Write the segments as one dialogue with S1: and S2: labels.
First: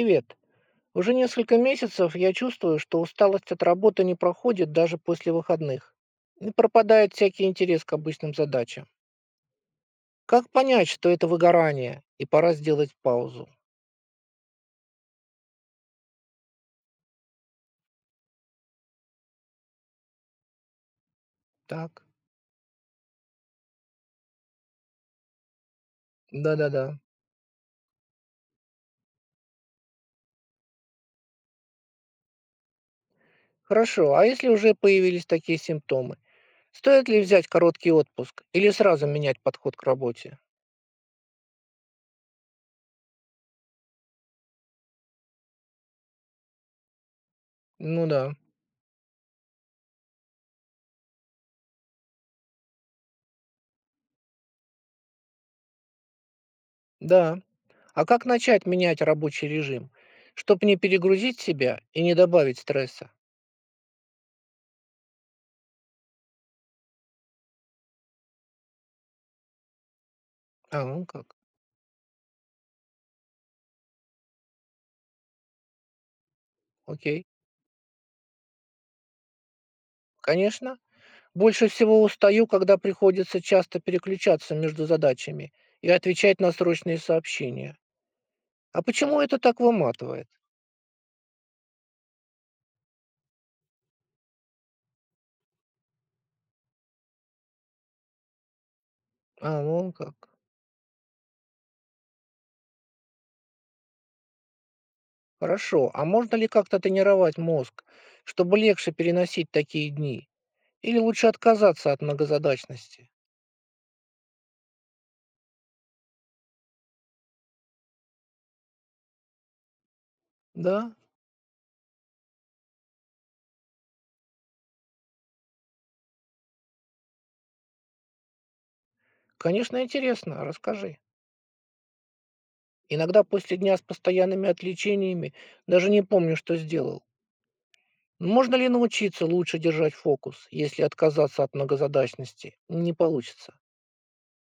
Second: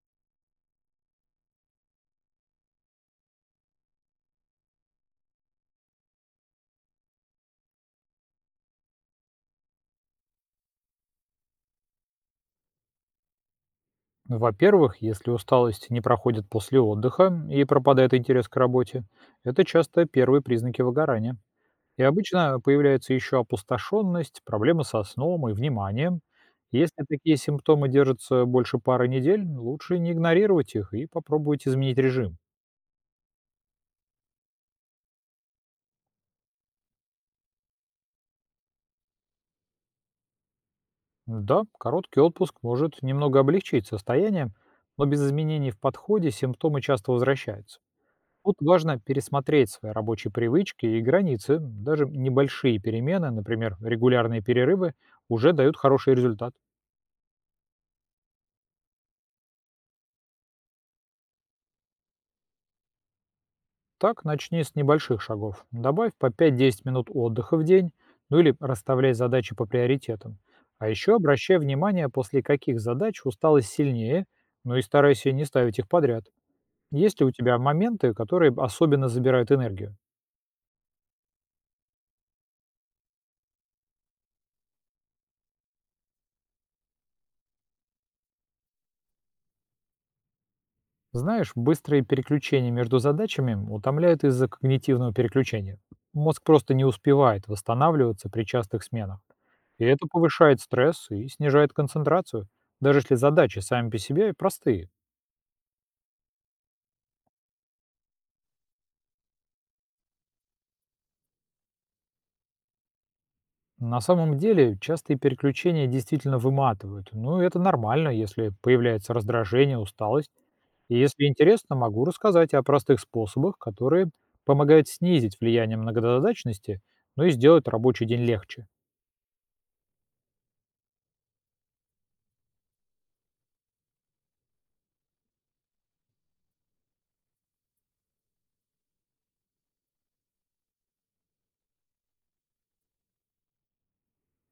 S1: Привет. Уже несколько месяцев я чувствую, что усталость от работы не проходит даже после выходных. И пропадает всякий интерес к обычным задачам. Как понять, что это выгорание, и пора сделать паузу?
S2: Ну, во-первых, если усталость не проходит после отдыха и пропадает интерес к работе, это часто первые признаки выгорания. И
S1: Так,
S2: обычно появляется еще опустошенность, проблемы со сном и вниманием.
S1: да-да-да.
S2: Если такие симптомы держатся больше пары недель, лучше не игнорировать их и попробовать изменить режим.
S1: Хорошо, а если уже появились такие симптомы? Стоит ли взять короткий отпуск или сразу менять подход к работе?
S2: Да, короткий отпуск может немного облегчить состояние, но без изменений в подходе симптомы часто возвращаются.
S1: Ну да,
S2: Тут важно пересмотреть свои рабочие привычки и границы. Даже небольшие перемены, например, регулярные перерывы, уже дают хороший результат.
S1: да. А как начать менять рабочий режим, чтобы не перегрузить себя и не добавить стресса?
S2: Так начни с небольших шагов. Добавь по 5-10 минут отдыха в день, ну или расставляй задачи по приоритетам.
S1: А,
S2: А
S1: ну
S2: еще
S1: как,
S2: обращай внимание, после каких задач усталость сильнее, ну и старайся не ставить их подряд. Есть
S1: окей.
S2: ли у тебя моменты, которые особенно забирают энергию?
S1: Конечно, больше всего устаю, когда приходится часто переключаться между задачами и отвечать на срочные сообщения. А почему это так выматывает?
S2: Знаешь, быстрые переключения между задачами утомляют из-за когнитивного переключения. Мозг просто не успевает восстанавливаться при частых сменах.
S1: А,
S2: И
S1: ну
S2: это
S1: как.
S2: повышает стресс и снижает концентрацию, даже если задачи сами по себе простые.
S1: Хорошо. А можно ли как-то тренировать мозг, чтобы легче переносить такие дни? Или лучше отказаться от многозадачности?
S2: На самом деле, частые переключения действительно выматывают. Ну, и это нормально, если появляется раздражение, усталость.
S1: Да,
S2: И если интересно, могу рассказать о простых способах, которые помогают снизить влияние многозадачности, ну и сделать рабочий день легче.
S1: конечно, интересно. Расскажи. Иногда после дня с постоянными отвлечениями даже не помню, что сделал. Можно ли научиться лучше держать фокус, если отказаться от многозадачности? Не получится.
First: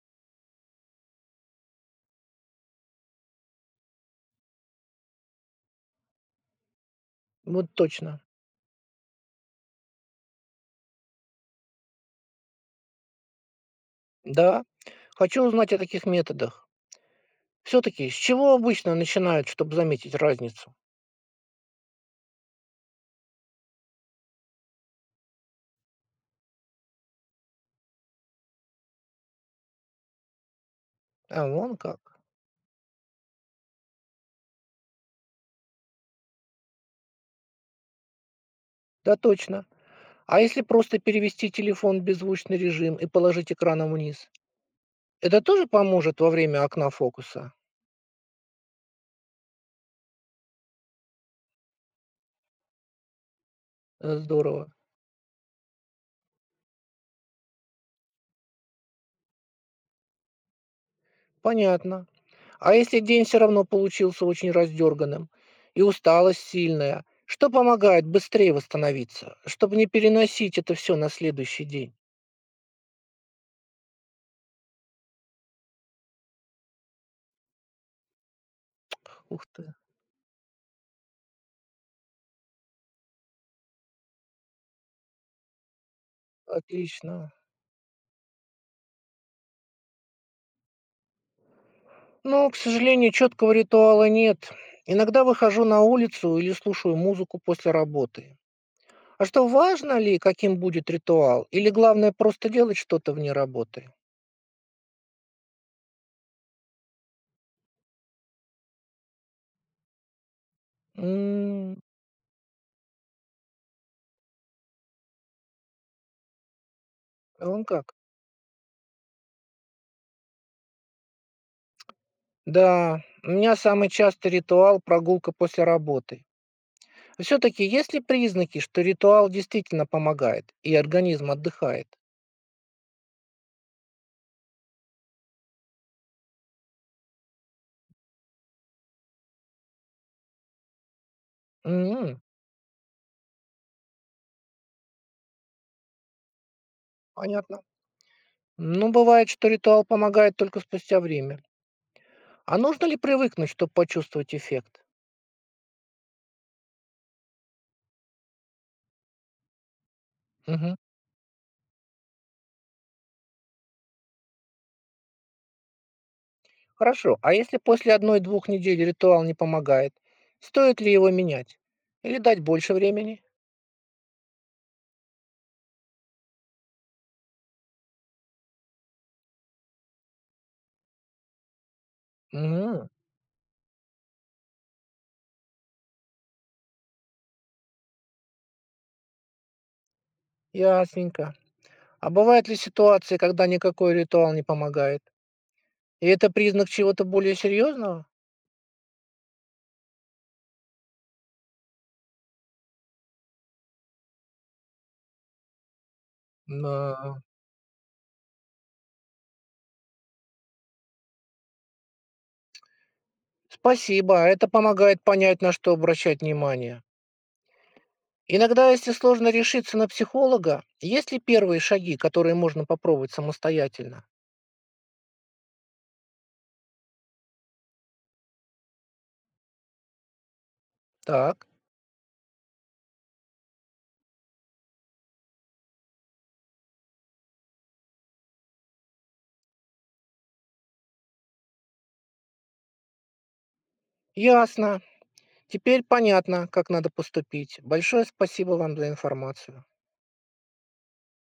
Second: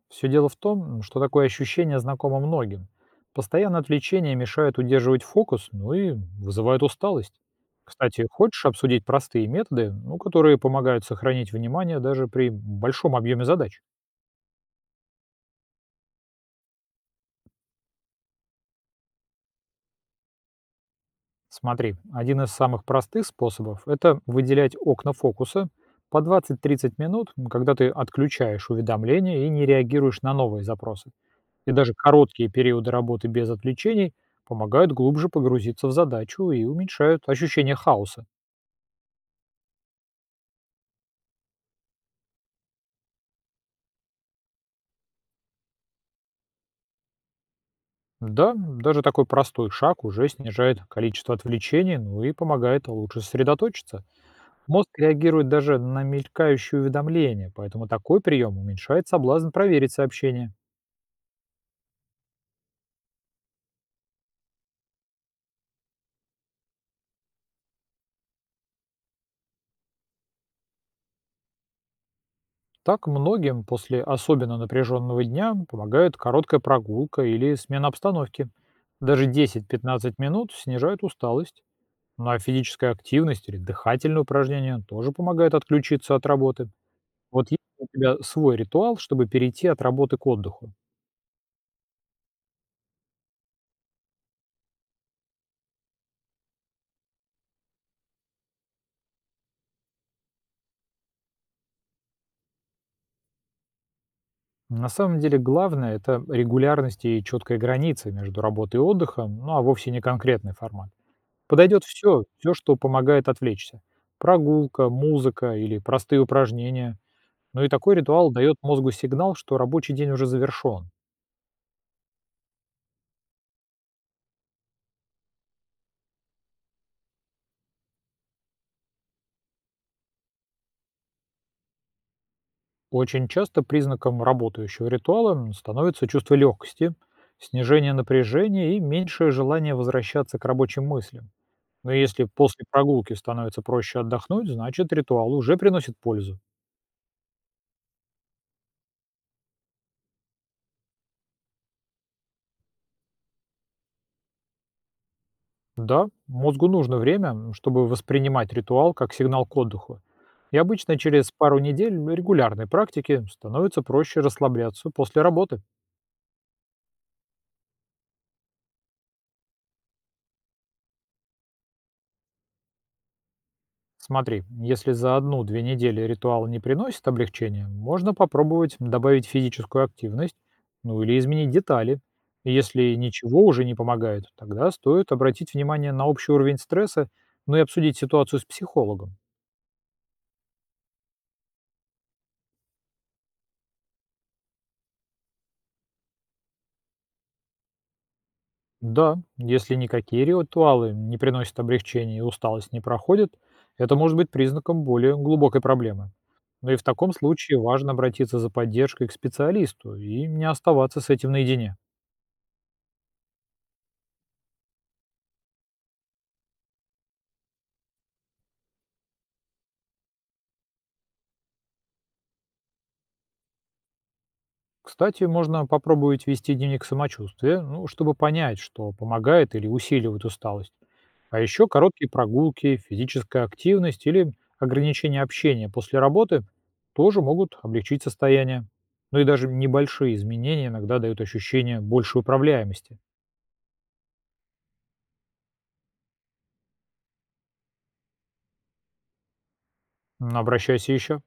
S2: Все дело в том, что такое ощущение знакомо многим. Постоянное отвлечение мешает удерживать фокус, ну и вызывает усталость.
S1: Вот точно.
S2: Кстати, хочешь обсудить простые методы, ну, которые помогают сохранить внимание даже при большом объеме задач?
S1: Да. Хочу узнать о таких методах. Все-таки с чего обычно начинают, чтобы заметить разницу?
S2: Смотри, один из самых простых способов– это выделять окна фокуса по 20-30 минут, когда ты отключаешь уведомления и не реагируешь на новые запросы.
S1: А вон
S2: И даже
S1: как.
S2: короткие периоды работы без отвлечений помогают глубже погрузиться в задачу и уменьшают ощущение хаоса.
S1: Да точно. А если просто перевести телефон в беззвучный режим и положить экраном вниз? Это тоже поможет во время окна фокуса?
S2: Да, даже такой простой шаг уже снижает количество отвлечений, ну и помогает лучше сосредоточиться.
S1: Здорово.
S2: Мозг реагирует даже на мелькающие уведомления, поэтому такой прием уменьшает соблазн проверить сообщение.
S1: Понятно. А если день все равно получился очень раздерганным и усталость сильная, что помогает быстрее восстановиться, чтобы не переносить это все на следующий день?
S2: Так многим после особенно напряженного дня помогает короткая прогулка или смена обстановки. Даже
S1: Ух ты,
S2: 10-15 минут снижают усталость. Ну а физическая активность или дыхательные упражнения тоже помогают отключиться от работы.
S1: отлично.
S2: Вот есть у тебя свой ритуал, чтобы перейти от работы к отдыху.
S1: Ну, к сожалению, четкого ритуала нет. Иногда выхожу на улицу или слушаю музыку после работы. А что, важно ли, каким будет ритуал? Или главное просто делать что-то вне работы?
S2: На самом деле главное– это регулярность и четкая граница между работой и отдыхом, ну а вовсе не конкретный формат.
S1: М,
S2: Подойдет все, все, что помогает отвлечься. Прогулка, музыка или простые упражнения.
S1: вон
S2: Ну и
S1: как.
S2: такой ритуал дает мозгу сигнал, что рабочий день уже завершен.
S1: Да, у меня самый частый ритуал – прогулка после работы. Все-таки есть ли признаки, что ритуал действительно помогает, и организм отдыхает?
S2: Очень часто признаком работающего ритуала становится чувство легкости, снижение напряжения и меньшее желание возвращаться к рабочим мыслям. Но
S1: М,
S2: если после прогулки становится проще отдохнуть, значит ритуал уже приносит пользу.
S1: понятно. Ну, бывает, что ритуал помогает только спустя время. А нужно ли привыкнуть, чтобы почувствовать эффект?
S2: Да, мозгу нужно время, чтобы воспринимать ритуал как сигнал к отдыху. И
S1: Мгм.
S2: обычно через пару недель регулярной практики становится проще расслабляться после работы.
S1: Хорошо, а если после одной-двух недель ритуал не помогает, стоит ли его менять? Или дать больше времени?
S2: Смотри, если за 1-2 недели ритуал не приносит облегчения, можно попробовать добавить физическую активность, ну или изменить детали. И
S1: Мгм,
S2: Если ничего уже не помогает, тогда стоит обратить внимание на общий уровень стресса, ну и обсудить ситуацию с психологом.
S1: ясненько. А бывают ли ситуации, когда никакой ритуал не помогает? И это признак чего-то более серьезного?
S2: Да, если никакие ритуалы не приносят облегчения и усталость не проходит, это может быть признаком более глубокой проблемы. Но и в таком
S1: Да.
S2: случае важно обратиться за поддержкой к специалисту и не оставаться с этим наедине.
S1: Спасибо, а это помогает понять, на что обращать внимание. Иногда, если сложно решиться на психолога, есть ли первые шаги, которые можно попробовать самостоятельно?
S2: Кстати, можно попробовать вести дневник самочувствия, ну, чтобы понять, что помогает или усиливает усталость. А
S1: Так,
S2: еще короткие прогулки, физическая активность или ограничение общения после работы тоже могут облегчить состояние. Ну и даже небольшие изменения иногда дают ощущение большей управляемости.
S1: ясно. Теперь понятно, как надо поступить. Большое спасибо вам за информацию.
S2: Обращайся еще.